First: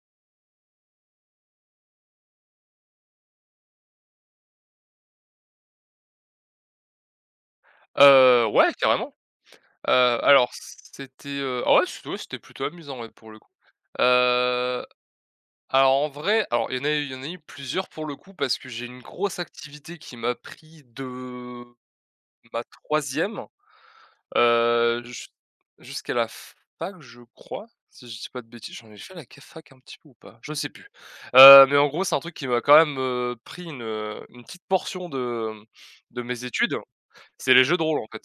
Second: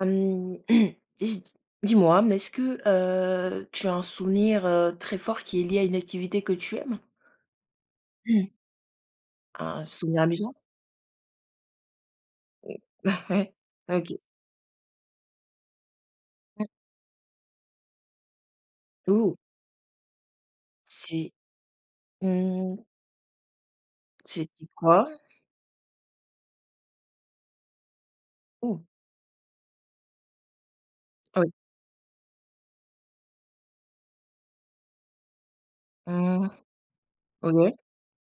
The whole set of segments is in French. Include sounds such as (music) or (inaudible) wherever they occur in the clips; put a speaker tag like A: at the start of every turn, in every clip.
A: Hem, (clears throat) dis dis-moi, mais est-ce que, tu as un souvenir, très fort qui est lié à une activité que tu aimes? Mmh.
B: Ouais, carrément.
A: Un
B: Heu,
A: souvenir
B: alors
A: amusant?
B: c'était, ah ouais, c ouais, c'était plutôt
A: Heu,
B: amusant, ouais,
A: (laughs)
B: pour le coup.
A: ouais, OK.
B: Heu, alors en vrai,
A: Mmh.
B: alors il y en a eu plusieurs pour le coup parce que j'ai une
A: Oh,
B: grosse activité qui m'a pris
A: c'est
B: de ma
A: mmh,
B: troisième
A: c'était
B: e
A: quoi?
B: jus jusqu'à la fac, je crois, si je dis pas de bêtises.
A: Oh,
B: J'en ai fait la fac un petit peu ou pas? Je sais plus.
A: ah oui,
B: Mais en gros, c'est un truc qui m'a quand même, pris une petite portion de mes
A: mmh,
B: études. C'est les
A: OK.
B: jeux de rôle, en fait.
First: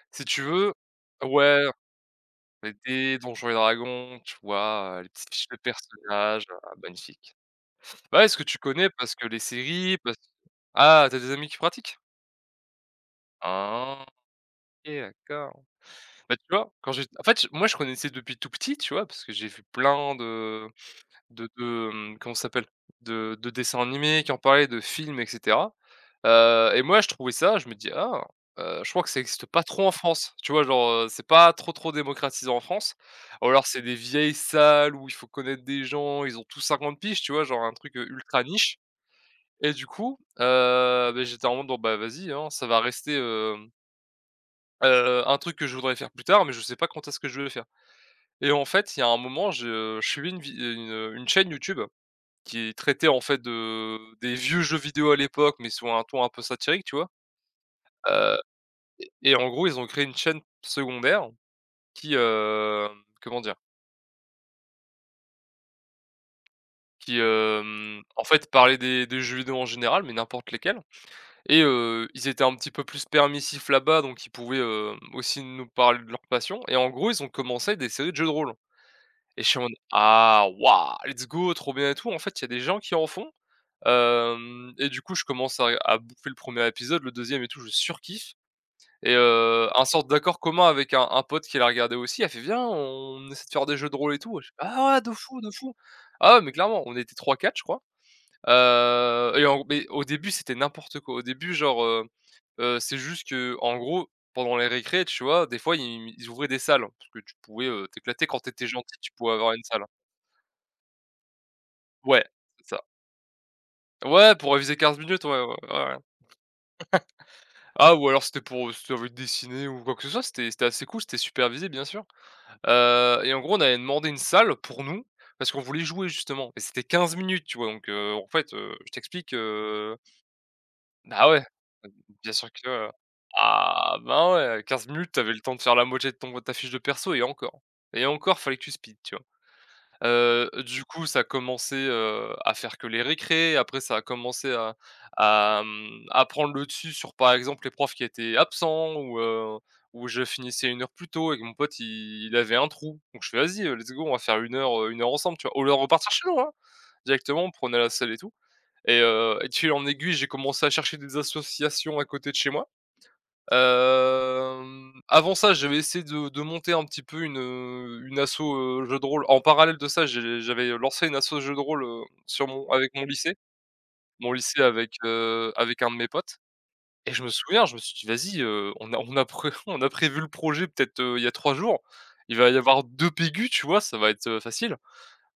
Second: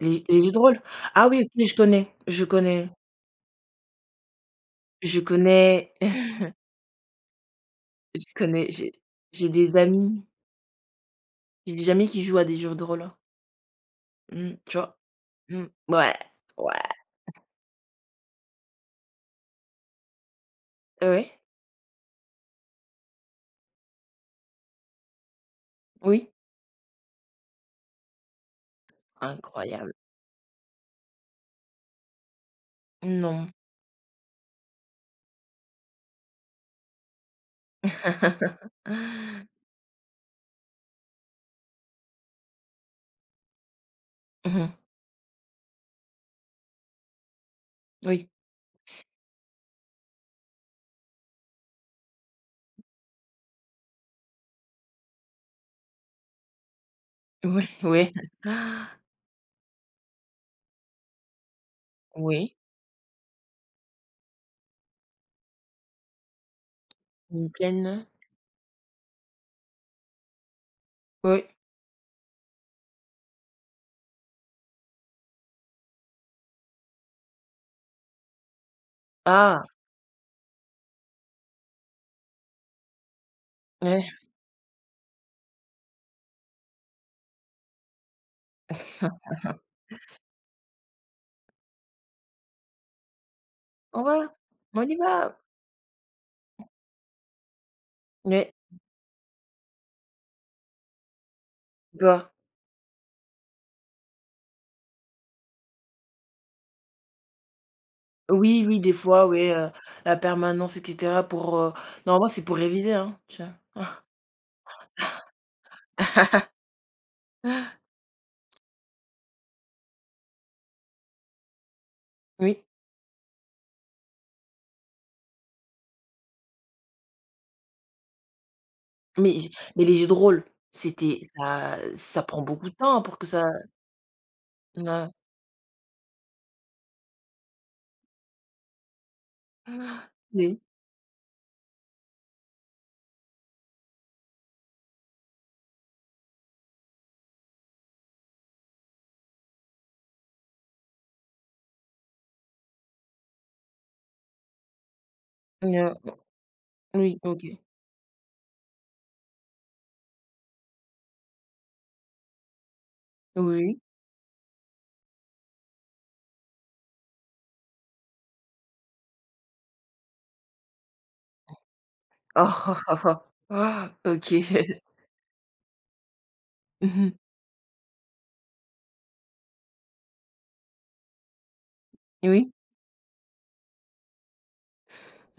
A: Les
B: Si
A: les
B: tu
A: jeux de
B: veux
A: rôle? Ah oui,
B: ouais.
A: OK, je connais, je
B: Les
A: connais,
B: dés, Donjons et Dragons, tu vois? Les
A: je
B: petites fiches de
A: connais, (laughs)
B: personnages, ah magnifique.
A: je
B: Ouais, est-ce que tu
A: connais,
B: connais parce que les
A: j'ai des
B: séries, parce
A: amis
B: ah, tu as des amis qui
A: j'ai des
B: pratiquent?
A: amis qui jouent à des jeux de rôle. Hein.
B: Ah,
A: Mmh, tu
B: OK,
A: vois?
B: d'accord.
A: Mmh, ouais,
B: Bah, tu vois?
A: ouais,
B: Quand j'ai En fait, moi je connaissais depuis tout petit, tu vois? Parce que j'ai vu plein de.
A: ouais,
B: Comment ça s'appelle? De Dessins animés qui en parlaient, de films et cetera,
A: oui,
B: et moi je trouvais ça, je me dis: «Ah, je crois que ça n'existe pas trop en
A: incroyable.
B: France». Tu vois? Genre, c'est pas trop, trop démocratisé en France ou
A: Non.
B: alors c'est des vieilles salles où il faut connaître des gens, ils ont tous 50 piges, tu vois? Genre un truc, ultra niche
A: (laughs)
B: et du coup, j'étais en mode: «Bon, bah, vas-y, hein, ça va rester,
A: Mmh mh.
B: un truc que je voudrais faire plus tard, mais je sais pas quand est-ce que je vais le faire»
A: Oui.
B: et en fait, il y a un moment, je suivais une chaîne YouTube qui traitait en fait de des vieux jeux vidéo à l'époque, mais sous un ton un peu satirique, tu vois?
A: Oui, oui.
B: Heu
A: (gasps) Ah,
B: et en gros, ils ont créé une chaîne secondaire qui,
A: oui.
B: comment dire? Qui,
A: Une pleine lune?
B: en fait parlait des jeux vidéo en général, mais n'importe lesquels
A: Oui.
B: et ils étaient un petit peu plus permissifs là-bas, donc ils pouvaient, aussi nous parler de leur passion et en gros, ils ont commencé des séries de jeux de rôle et je suis en
A: Ah!
B: mode: «Ah waouh, let's go, trop bien et tout». En fait, il y a des gens qui en font.
A: Ouais.
B: Hem Et du coup, je commence à bouffer le premier épisode, le deuxième et tout, je surkiffe et un sorte d'accord commun avec un pote qui l'a regardé aussi, a fait: «Viens, on essaie de faire des jeux de
A: On
B: rôle
A: va,
B: et tout». Je fais:
A: on
B: «Ah
A: y
B: ouais, de
A: va!
B: fou, de fou». Ah ouais, mais clairement, on était trois quatre, je crois,
A: Ouais,
B: et en mais au début, c'était n'importe quoi. Au début,
A: d'accord.
B: c'est juste que, en gros, pendant les récrés, tu vois, des fois, ils ouvraient des salles parce que tu pouvais, t'éclater quand
A: Oui,
B: t'étais
A: oui, des
B: gentil, tu
A: fois,
B: pouvais
A: oui,
B: avoir une salle.
A: la permanence et cetera pour,
B: Ouais,
A: normalement, c'est pour
B: c'est ça.
A: réviser, hein, tu vois?
B: Ouais, pour réviser 15 minutes, ouais, ouais, ouais, ouais.
A: (laughs)
B: Ah ou alors c'était pour, si tu avais dessiner ou quoi que ce soit, c'était assez cool, c'était supervisé bien sûr,
A: Oui,
B: et en gros, on avait demandé une salle pour nous, parce qu'on voulait jouer justement et c'était 15 minutes, tu vois? Donc en fait, je t'explique,
A: mais j mais les jeux de rôle, c'était
B: bah ouais,
A: ça
B: bien
A: prend
B: sûr que,
A: beaucoup de temps pour que ça.
B: ah ben ouais, 15 minutes,
A: Ouais,
B: t'avais le temps de faire la moitié de ton de ta fiche de perso et encore, fallait que tu speed, tu vois?
A: oui,
B: Du coup, ça commençait, à faire que les récrés. Après, ça a commencé à prendre le dessus sur, par exemple, les profs qui étaient absents ou je finissais 1 heure plus tôt et que mon pote, il avait un trou. Donc je fais: «Vas-y, let's go, on va faire 1 heure ensemble», tu vois? Au lieu de repartir
A: ouais,
B: chez nous, hein,
A: oui,
B: directement, on
A: OK.
B: prenait la salle et tout. Et de fil en aiguille, j'ai commencé à chercher des associations à côté de chez moi.
A: Oui.
B: Avant ça, j'avais essayé de monter un petit peu une asso, jeux de rôle. En parallèle de ça, j'avais lancé une asso jeu de rôle,
A: (laughs)
B: sur
A: Ah.
B: mon
A: Ah.
B: avec
A: Ah,
B: mon
A: ah.
B: lycée.
A: Ah, OK.
B: Mon lycée avec un de mes potes et
A: (laughs)
B: je me souviens, je me suis dit: «Vas-y, on a pré (laughs) on a prévu le projet peut-être, il y a 3 jours. Il va
A: Oui.
B: y avoir 2 pégus, tu vois? Ça va être, facile».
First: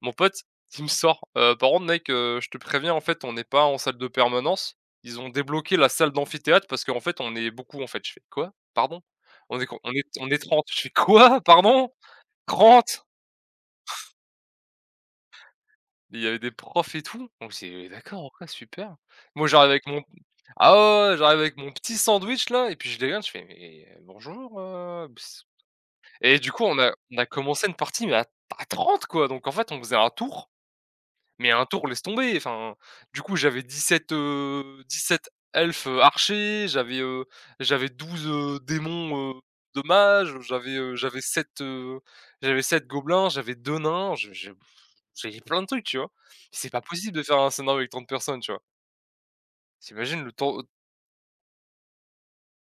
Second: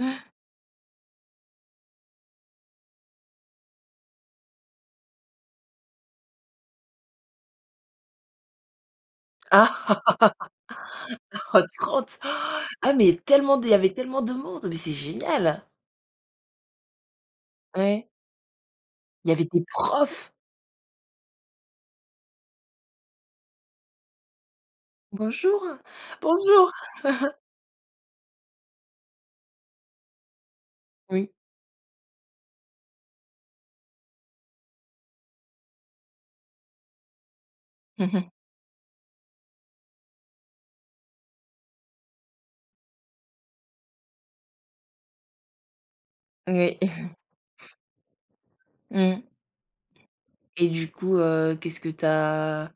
B: Mon pote, il me sort: Par contre mec, je te préviens en fait on n'est pas en salle de permanence. Ils ont débloqué la salle d'amphithéâtre parce qu'en fait on est beaucoup en fait». Je fais: «Quoi? Pardon? On est com
A: Ah!
B: on est 30. Je fais: «Quoi?
A: (laughs)
B: Pardon?
A: 30. Ah,
B: 30.
A: mais tellement de il y avait tellement de monde, mais c'est génial!
B: Il y avait des profs et tout. Donc c'est
A: Ouais.
B: d'accord, OK, super.
A: Il y avait
B: Moi
A: des
B: j'arrive avec mon
A: profs.
B: Ah ouais, ouais, ouais, j'arrive avec mon petit sandwich là et puis je les regarde, je fais: «Mais bonjour, ps»
A: «Bonjour,
B: et du coup
A: bonjour».
B: on a commencé une partie mais à 30 quoi, donc en fait on faisait un tour.
A: Oui.
B: Mais un tour, laisse tomber, enfin, du coup, j'avais 17 elfes, archers, j'avais
A: (laughs)
B: 12,
A: Mmh.
B: démons, de mages, j'avais j'avais 7 gobelins, j'avais 2 nains, je j'avais plein de trucs, tu vois? C'est
A: Oui.
B: pas possible de faire un scénario avec 30 personnes, tu vois?
A: Mmh.
B: Tu le temps
A: Et du coup, qu'est-ce que t'as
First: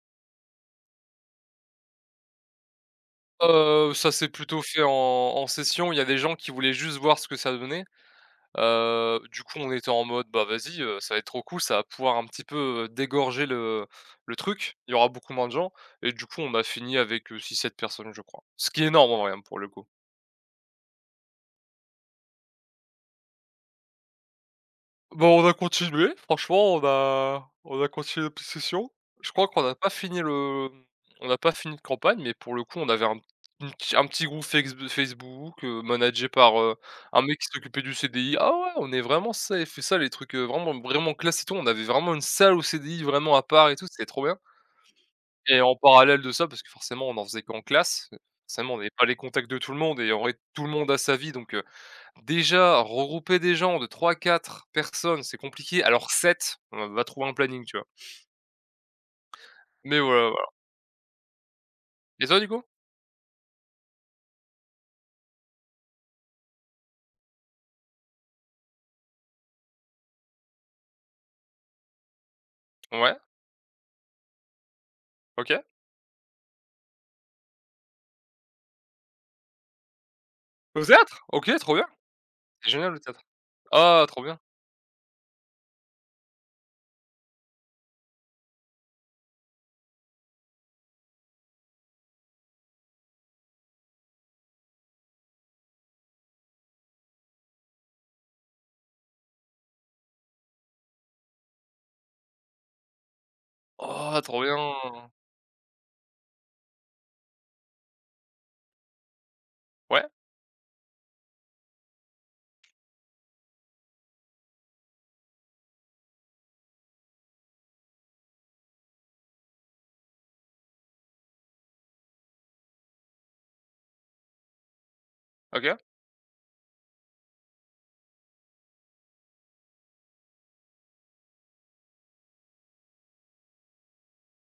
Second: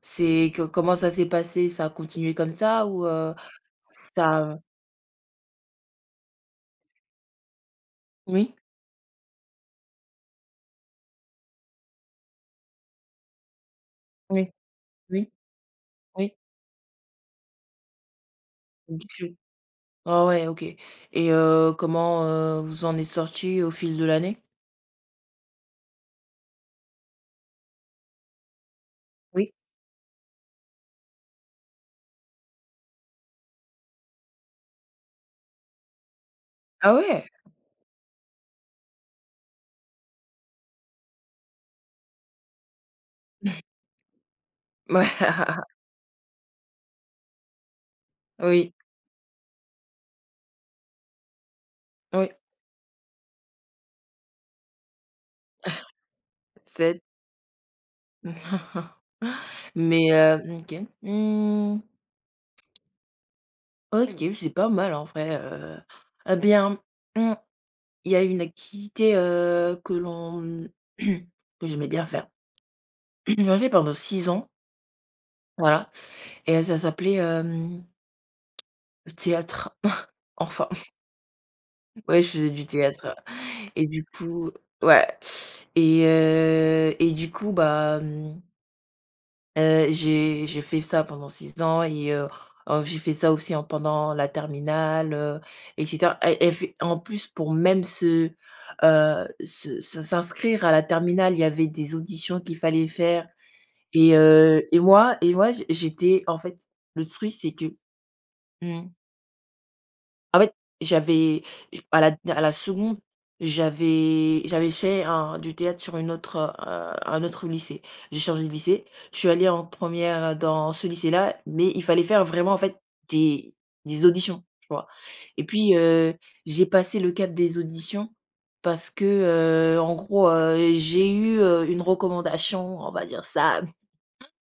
A: c'est co comment ça s'est passé? Ça a continué comme ça ou
B: Ça s'est
A: ça
B: plutôt fait en session, il y a des gens qui voulaient juste voir ce que ça donnait.
A: oui?
B: Du coup, on était en mode: «Bah, vas-y, ça va être trop cool, ça va pouvoir un petit peu, dégorger le
A: Oui,
B: truc, il y aura
A: oui,
B: beaucoup moins de gens» et du
A: oui.
B: coup, on a fini avec, 6-7 personnes, je crois. Ce qui est énorme en vrai,
A: Objection.
B: hein, pour le coup.
A: Ah ouais, OK. Et comment, vous en êtes sorti au fil de l'année?
B: Bon, on a continué, franchement, on a continué nos petites sessions. Je crois
A: Oui.
B: qu'on n'a pas fini le on n'a pas fini de campagne, mais pour le coup, on avait un petit groupe Fex Facebook, managé par,
A: Ah
B: un
A: ouais?
B: mec qui s'occupait du CDI. Ah ouais, on est vraiment ça et fait ça les trucs, vraiment vraiment classe et tout. On avait vraiment une salle au CDI vraiment à part et tout, c'était trop bien et
A: (laughs)
B: en parallèle de ça, parce que forcément on en faisait qu'en classe,
A: Ouais.
B: forcément
A: Oui,
B: on n'avait pas les contacts de tout le monde et en vrai tout le monde a sa vie donc
A: oui.
B: déjà, regrouper des gens de trois quatre personnes, c'est compliqué, alors 7 on
A: C'est
B: va trouver un planning, tu vois?
A: (laughs)
B: Mais voilà, voilà.
A: OK. Mmh,
B: Et toi, du coup?
A: OK, c'est pas mal en vrai, eh bien, mmh, il y a une activité, que l'on (clears throat) que j'aimais bien faire.
B: Ouais,
A: (clears throat) J'en ai fait pendant 6 ans,
B: OK.
A: voilà, et ça s'appelait, le théâtre. (laughs) Enfin,
B: Au théâtre? OK, trop bien.
A: ouais, je faisais du
B: C'est génial le
A: théâtre
B: théâtre.
A: et du
B: Ah, trop bien.
A: coup ouais et du coup, bah, mmh. J'ai fait ça pendant 6 ans et j'ai fait ça aussi en pendant la terminale, et cetera et fait en plus, pour même se, se s'inscrire à la terminale, il y avait des auditions qu'il fallait faire
B: Oh, trop
A: et
B: bien.
A: moi, j'étais en fait, le truc, c'est que mmh.
B: Ouais,
A: En fait, j'avais à la seconde, j'avais fait un du théâtre sur un autre lycée. J'ai changé de lycée. Je suis allée en première dans ce lycée-là, mais il fallait faire vraiment, en fait, des des auditions, tu vois? Et puis,
B: OK.
A: j'ai passé le cap des auditions parce que, en gros, j'ai eu, une recommandation, on va dire ça,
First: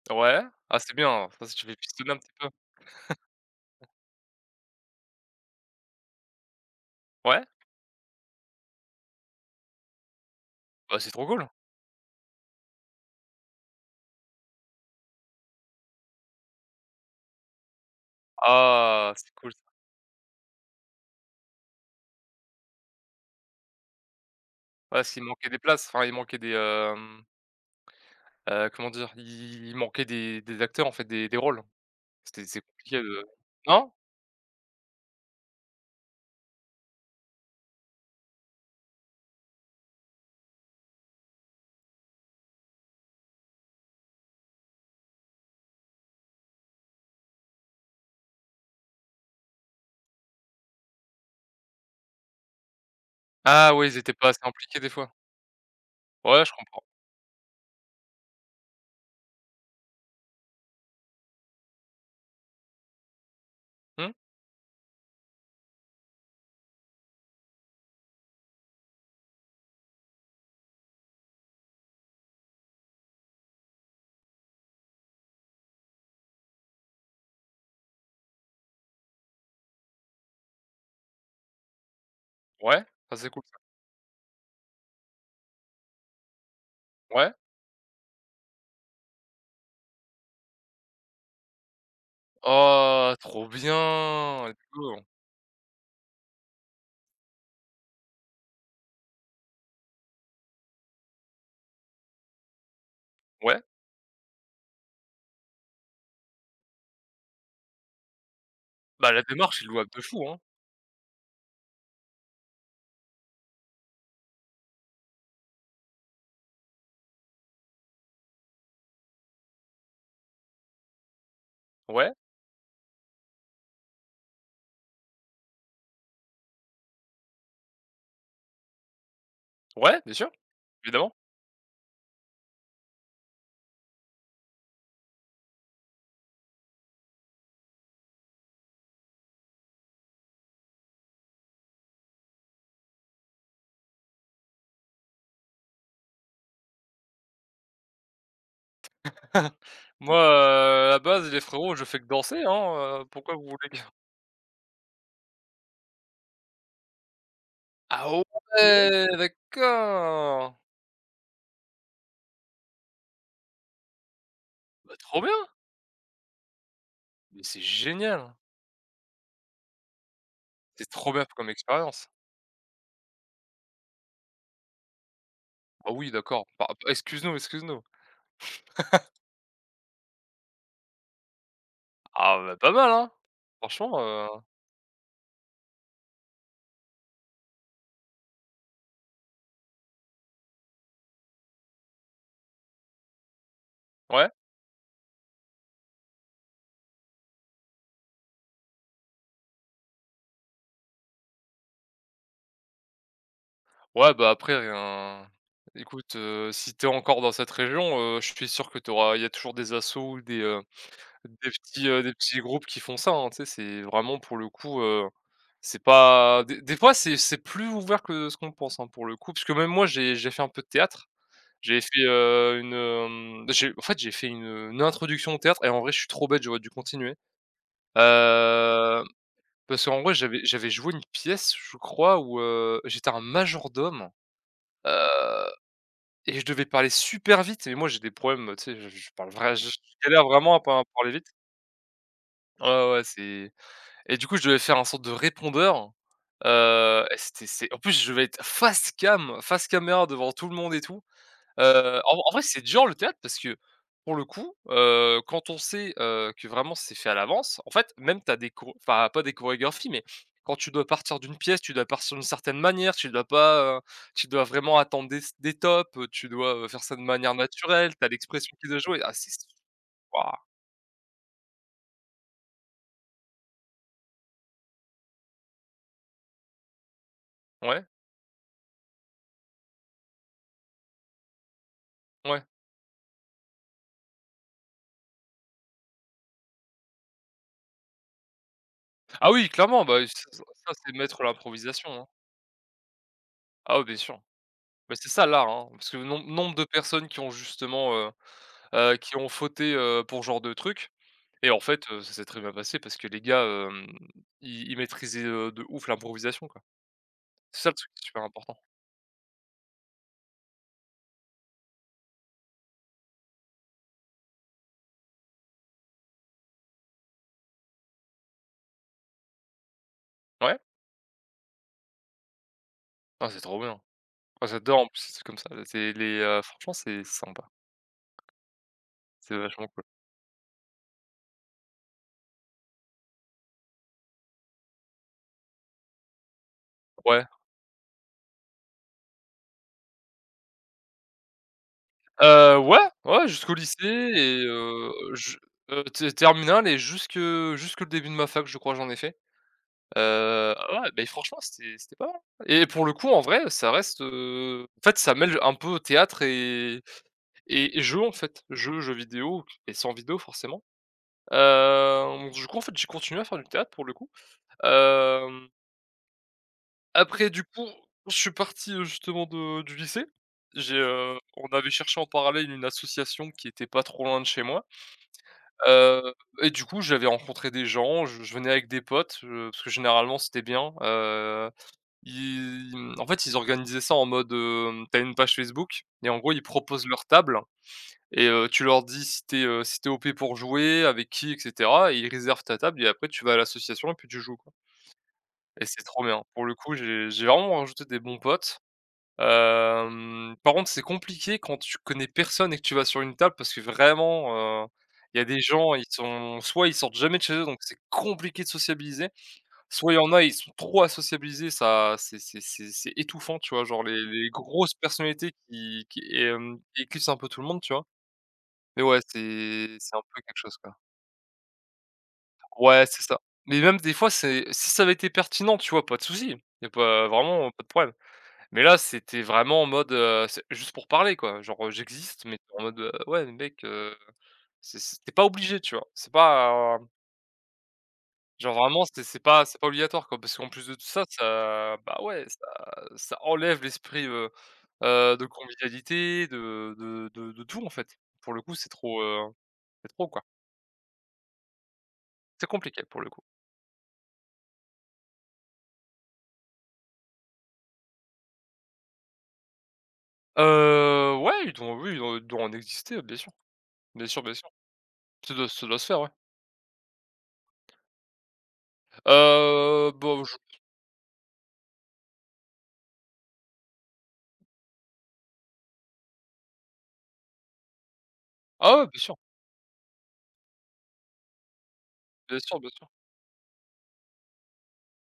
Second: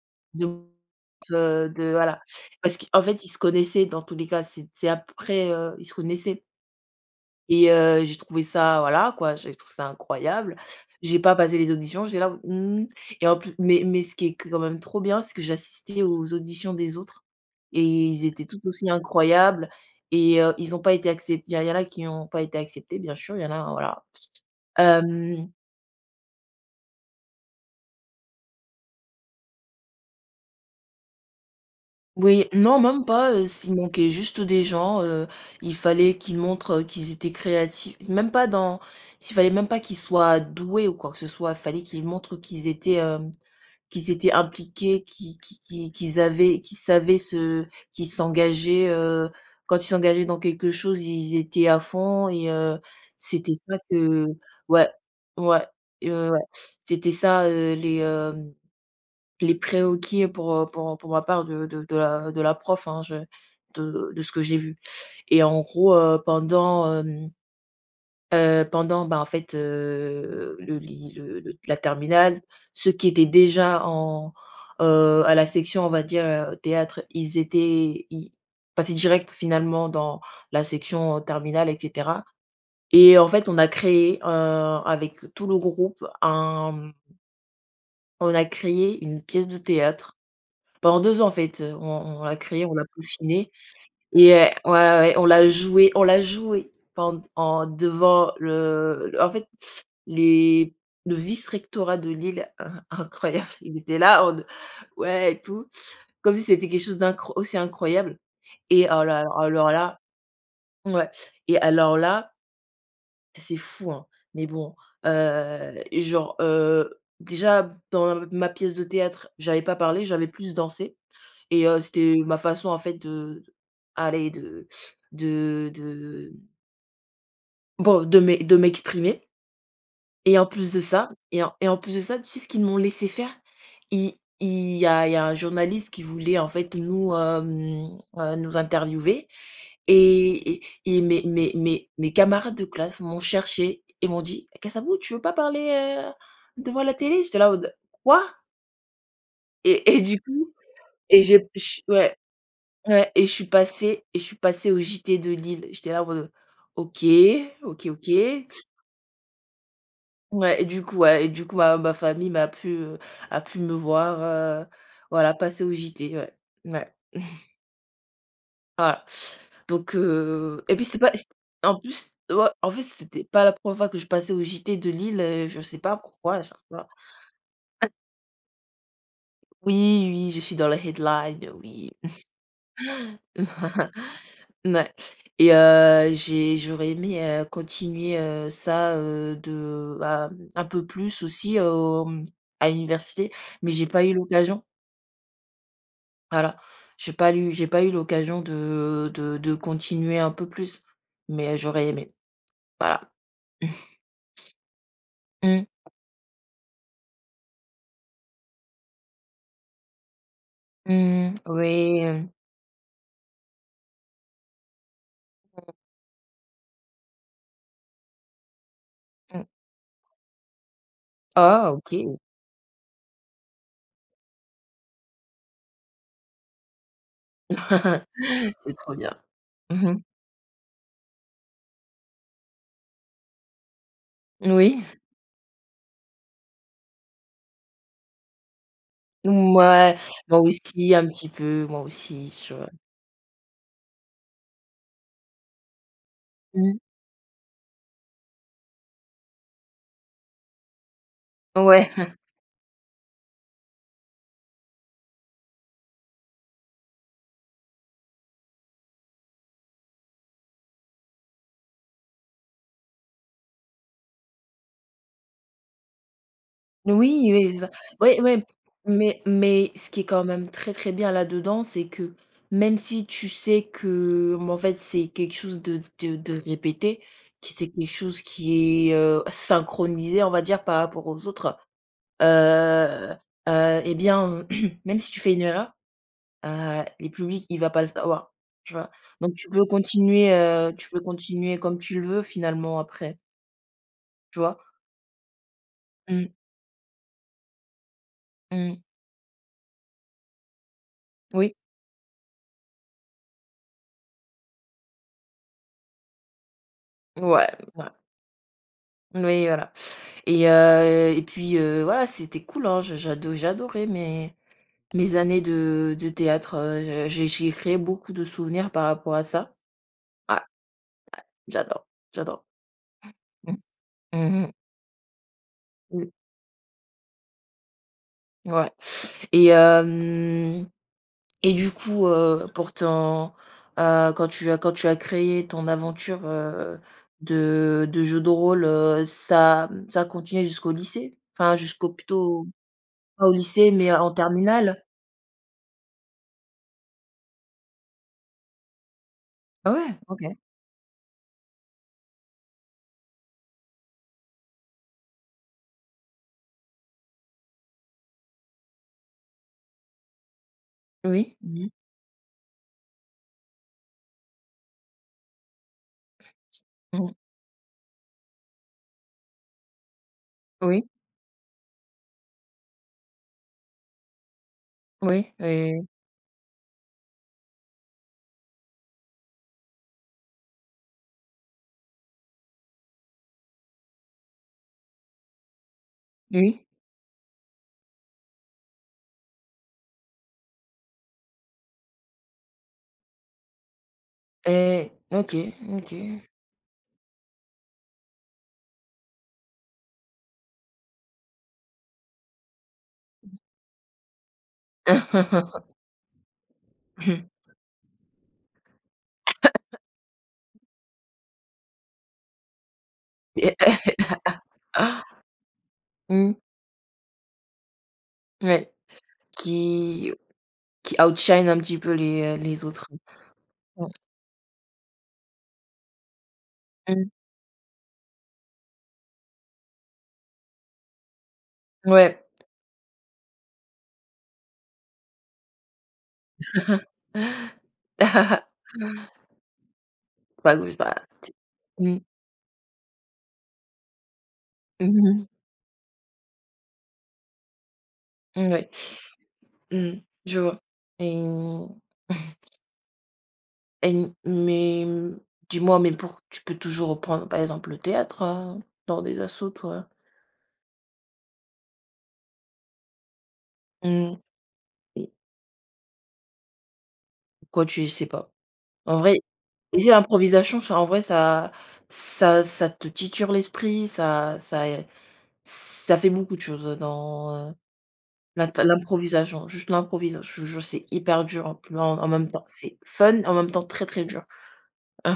A: (laughs)
B: Ouais.
A: de
B: Ah, c'est bien, ça, si tu
A: euh,
B: fais
A: de
B: pistonner un
A: voilà.
B: petit peu.
A: Parce qu'en fait, ils se connaissaient dans tous les cas. C'est après, ils se connaissaient.
B: Ouais.
A: Et j'ai trouvé ça voilà quoi, j'ai trouvé ça incroyable.
B: Bah, c'est
A: J'ai
B: trop
A: pas
B: cool.
A: passé les auditions, j'ai là: «Mmh». Et en plus, mais ce qui est quand même trop bien, c'est que j'assistais aux auditions des autres et ils étaient tout aussi
B: Ah, c'est cool ça.
A: incroyables et ils ont pas été acceptés, il y en a qui ont pas été acceptés, bien sûr, il y en a, voilà.
B: Ah, s'il manquait
A: Hem,
B: des places, enfin, il manquait des, comment dire? Il manquait des acteurs, en fait, des rôles.
A: oui,
B: C'est
A: non,
B: compliqué
A: même
B: de
A: pas, s'il
B: non?
A: manquait juste des gens, il fallait qu'ils montrent, qu'ils étaient créatifs. Même pas dans S'il fallait même pas qu'ils soient doués ou quoi que ce soit, il fallait qu'ils montrent qu'ils étaient impliqués, qui qu'ils avaient qui savaient se qui s'engageaient, quand ils s'engageaient dans quelque chose, ils étaient à fond et c'était
B: Ah
A: ça
B: ouais, ils étaient
A: que
B: pas assez impliqués
A: ouais,
B: des fois.
A: ouais, ouais,
B: Ouais, je comprends.
A: c'était ça, les, les prérequis pour, pour ma part de de la prof, hein, je
B: Mmh.
A: de ce que j'ai vu et en gros, pendant, hem Pendant, bah, en fait, le li le la terminale, ceux qui étaient déjà en, à la section, on va dire, théâtre, ils passaient direct finalement dans la section, terminale et cetera
B: Ouais, ça
A: et en
B: c'est cool
A: fait,
B: ça.
A: on a créé, avec tout le groupe, un
B: Ouais.
A: on a créé une pièce de théâtre. Pendant 2 ans, en fait, on l'a créée, on l'a
B: Oh, trop
A: peaufinée et
B: bien! Let's
A: ouais,
B: go.
A: ouais, on l'a jouée pend en devant le en fait les le vice-rectorat de Lille, in (laughs) incroyable,
B: Ouais.
A: ils étaient là en mode: «Ouais» et tout, comme si c'était quelque chose d'incro aussi incroyable et oh
B: Bah, la
A: là
B: démarche est
A: alors
B: louable
A: là
B: de fou, hein.
A: ouais et alors là, c'est fou, hein, mais bon, genre, déjà dans ma pièce de théâtre, j'avais pas parlé, j'avais plus dansé et
B: Ouais,
A: c'était ma façon en fait de aller de bon, de m'exprimer.
B: ouais, bien sûr, évidemment.
A: Et en plus de ça, tu sais ce qu'ils m'ont laissé faire? I il y a Il y a un journaliste qui voulait en fait nous interviewer et mes camarades de classe m'ont cherché et m'ont dit: «Eh, Kassabou, tu veux pas parler, devant la télé?» J'étais là en mode: «Quoi?»
B: (laughs)
A: Et
B: Moi,
A: du coup
B: à la
A: et
B: base, les
A: j'ai
B: frérots,
A: ch
B: je fais que
A: ouais,
B: danser, hein,
A: ouais, et je
B: pourquoi vous
A: suis
B: voulez que
A: passée
B: (laughs)
A: et je suis passée au JT de Lille. J'étais là en mode: «OK, OK, OK».
B: ah ouais, d'accord!
A: Ouais, et du coup, ouais, et du coup, ma famille a pu me voir,
B: Bah, trop
A: voilà,
B: bien!
A: passer au JT, ouais. Ouais. (laughs)
B: Mais c'est génial!
A: Voilà. Donc et puis
B: C'est
A: c'est pas
B: trop bien
A: c
B: comme
A: en
B: expérience.
A: plus ouais, en fait c'était pas la première fois que je passais au JT de Lille, je sais
B: Ah
A: pas
B: oui,
A: pourquoi à
B: d'accord.
A: chaque
B: Bah,
A: fois.
B: excuse nous, excuse nous.
A: Oui, oui, je suis dans la headline, oui.
B: Ah, bah, pas mal, hein?
A: (laughs)
B: Franchement,
A: Ouais, j'aurais aimé, continuer, ça, de, bah, un peu plus aussi, à l'université, mais j'ai pas eu
B: ouais.
A: l'occasion. Voilà, j'ai pas eu l'occasion de continuer un peu plus, mais j'aurais aimé. Voilà.
B: Ouais, bah, après rien
A: Mmh.
B: écoute, si t'es encore dans cette région, je suis sûr que t'auras. Il y a toujours des assos ou des,
A: Mmh. Mmh. Oui,
B: des
A: mmh.
B: petits groupes qui font ça, hein. Tu sais, c'est vraiment pour le coup, c'est pas des des fois, c'est plus ouvert que ce qu'on pense, hein, pour le coup.
A: Mmh.
B: Parce que même moi, j'ai fait un peu de théâtre.
A: Ah,
B: J'ai fait,
A: OK.
B: une, hem, j'ai en fait, j'ai fait une introduction au théâtre et en vrai, je suis trop bête, j'aurais dû continuer.
A: (laughs) C'est trop
B: Heu,
A: bien.
B: Parce
A: Mmh.
B: qu'en vrai, j'avais joué une pièce, je crois, où, j'étais un majordome.
A: Oui.
B: Et je devais parler super vite, mais moi j'ai des problèmes, tu sais, je
A: Mouais,
B: galère
A: moi
B: vraiment à pas à
A: aussi un
B: parler vite.
A: petit peu, moi aussi, tu
B: Ouais,
A: vois?
B: ouais, ouais, c'est et du coup, je devais faire un sorte de répondeur,
A: Mmh.
B: et c'est en plus, je devais être face cam, face caméra devant tout le monde et tout.
A: Ouais.
B: En vrai, c'est dur le théâtre parce que, pour le coup, quand on sait, que vraiment c'est fait à l'avance, en fait, même t'as des choro enfin, pas des chorégraphies, mais quand tu dois partir d'une pièce, tu dois partir d'une certaine manière, tu dois pas, tu dois vraiment attendre des tops, tu dois, faire ça de
A: Oui,
B: manière
A: oui, ça.
B: naturelle, t'as
A: Ouais, ouais,
B: l'expression qui doit jouer. Ah,
A: mais
B: c'est s
A: mais ce qui est quand
B: waouh!
A: même très, très bien là-dedans, c'est que même si tu sais que, bon, en fait, c'est quelque chose de répété, que c'est
B: Ouais,
A: quelque chose qui est, synchronisé, on va dire, par rapport aux autres, heu
B: ouais.
A: et bien, (clears throat) même si tu fais une erreur, le public, il va pas le savoir, tu vois?
B: Ah
A: Donc
B: oui,
A: tu peux
B: clairement, bah, ça
A: continuer,
B: ça ça,
A: heu, tu
B: c'est
A: peux
B: maître
A: continuer comme
B: l'improvisation,
A: tu le
B: hein.
A: veux, finalement, après,
B: Ah oui, bien sûr.
A: tu vois?
B: Mais c'est ça l'art, hein, parce que nombre
A: Mmh,
B: nombre de personnes qui ont justement,
A: mmh.
B: qui ont fauté, pour ce genre de truc. Et
A: Oui,
B: en fait, ça s'est très bien passé parce que les gars, ils maîtrisaient, de ouf l'improvisation, quoi.
A: ouais,
B: C'est ça le
A: ouais,
B: truc qui est super important.
A: oui, voilà. Et puis, voilà, c'était cool, hein, je j'ado j'adorais mes années de théâtre, j'ai créé beaucoup de souvenirs par rapport à ça. Ah,
B: Ouais?
A: j'adore, j'adore.
B: Ah, c'est
A: Mmh.
B: trop bien.
A: Mmh
B: Ah,
A: mh.
B: j'adore en plus c'est comme ça, c'est
A: Mmh.
B: les, franchement, c'est sympa,
A: Ouais,
B: c'est
A: et
B: vachement cool.
A: hem et du coup, pour ton quand tu as créé ton aventure,
B: Ouais.
A: de jeu de rôle, ça a continué jusqu'au lycée? Enfin, jusqu'au, plutôt
B: Heu, ouais, ouais,
A: pas au
B: jusqu'au
A: lycée,
B: lycée
A: mais en
B: et
A: terminale?
B: je té terminale et jusque le début de ma fac, je crois, j'en ai fait.
A: Ah ouais, OK.
B: Ah ouais, beh, franchement, c'était pas mal. Et pour le coup, en vrai, ça reste, en fait, ça mêle un peu théâtre et et jeux, en fait, jeux vidéo et sans vidéo forcément.
A: Oui. Mmh.
B: Du coup, en fait, j'ai continué à faire du théâtre pour le coup. Hem,
A: Mmh.
B: après du coup, je suis parti, justement de du lycée. J'ai,
A: Oui,
B: on avait cherché en parallèle une association qui était pas trop loin de chez moi,
A: oui, et
B: heu et du coup, j'avais rencontré des gens, je venais avec des potes, parce que généralement c'était bien, ils en fait, ils organisaient ça en mode, tu une page Facebook et en gros, ils
A: oui
B: proposent leur table. Et tu leur dis si t'es es, si t'es es OP pour jouer, avec qui, et cetera et ils réservent ta table et après tu vas à l'association et puis tu joues, quoi.
A: et OK,
B: Et c'est
A: OK.
B: trop bien. Pour le coup, j'ai vraiment rajouté des bons potes. Par contre, c'est compliqué quand tu connais personne et que tu vas sur une table parce que vraiment, il y a des
A: (laughs)
B: gens, ils sont soit ils sortent jamais de chez eux, donc c'est compliqué de sociabiliser, soit il y en a, ils sont trop à sociabiliser, ça c'est c'est étouffant, tu
A: Et
B: vois? Genre les grosses
A: ah,
B: personnalités qui,
A: mmh,
B: éclipsent un peu tout le monde, tu vois?
A: ouais,
B: Mais ouais, c'est un
A: qui
B: peu quelque chose, quoi.
A: qui outshine un petit peu les
B: Ouais,
A: autres.
B: c'est ça. Mais même
A: Mmh,
B: des fois, c'est si ça avait été pertinent, tu vois, pas de souci. Y a pas vraiment pas de problème. Mais là, c'était vraiment en mode, c'est juste pour parler, quoi. Genre,
A: mmh, ouais.
B: j'existe, mais en mode, «Ouais, mais mec, c'est tu pas obligé», tu vois? C'est pas, genre
A: (laughs)
B: vraiment, c'est pas obligatoire, quoi. Parce qu'en
A: Pas
B: plus de
A: gauche,
B: tout
A: pas
B: ça, bah,
A: mmh,
B: ouais, ça enlève l'esprit, de
A: mmh
B: convivialité, de tout, en fait. Pour le
A: mmh,
B: coup,
A: ouais.
B: c'est
A: Mmh,
B: trop, quoi.
A: je vois. Et
B: C'est
A: (laughs)
B: compliqué, pour le coup.
A: mais dis-moi, mais pour tu peux toujours reprendre, par exemple, le théâtre, dans des assos, toi?
B: Ouais, ils doivent oui, ils doivent en exister, bien sûr. Bien
A: Mmh,
B: sûr, bien sûr. Ça doit se faire, ouais.
A: pourquoi tu sais pas? En vrai. Et c'est
B: Je
A: l'improvisation, ça en vrai, ça ça te titure l'esprit, ça ça fait beaucoup de choses, dans,
B: ah ouais, bien sûr,
A: l'improvisation, juste l'improvisation. Je te C'est hyper dur en en même
B: bien
A: temps.
B: sûr, bien
A: C'est
B: sûr.
A: fun, en même temps très, très dur. Ah.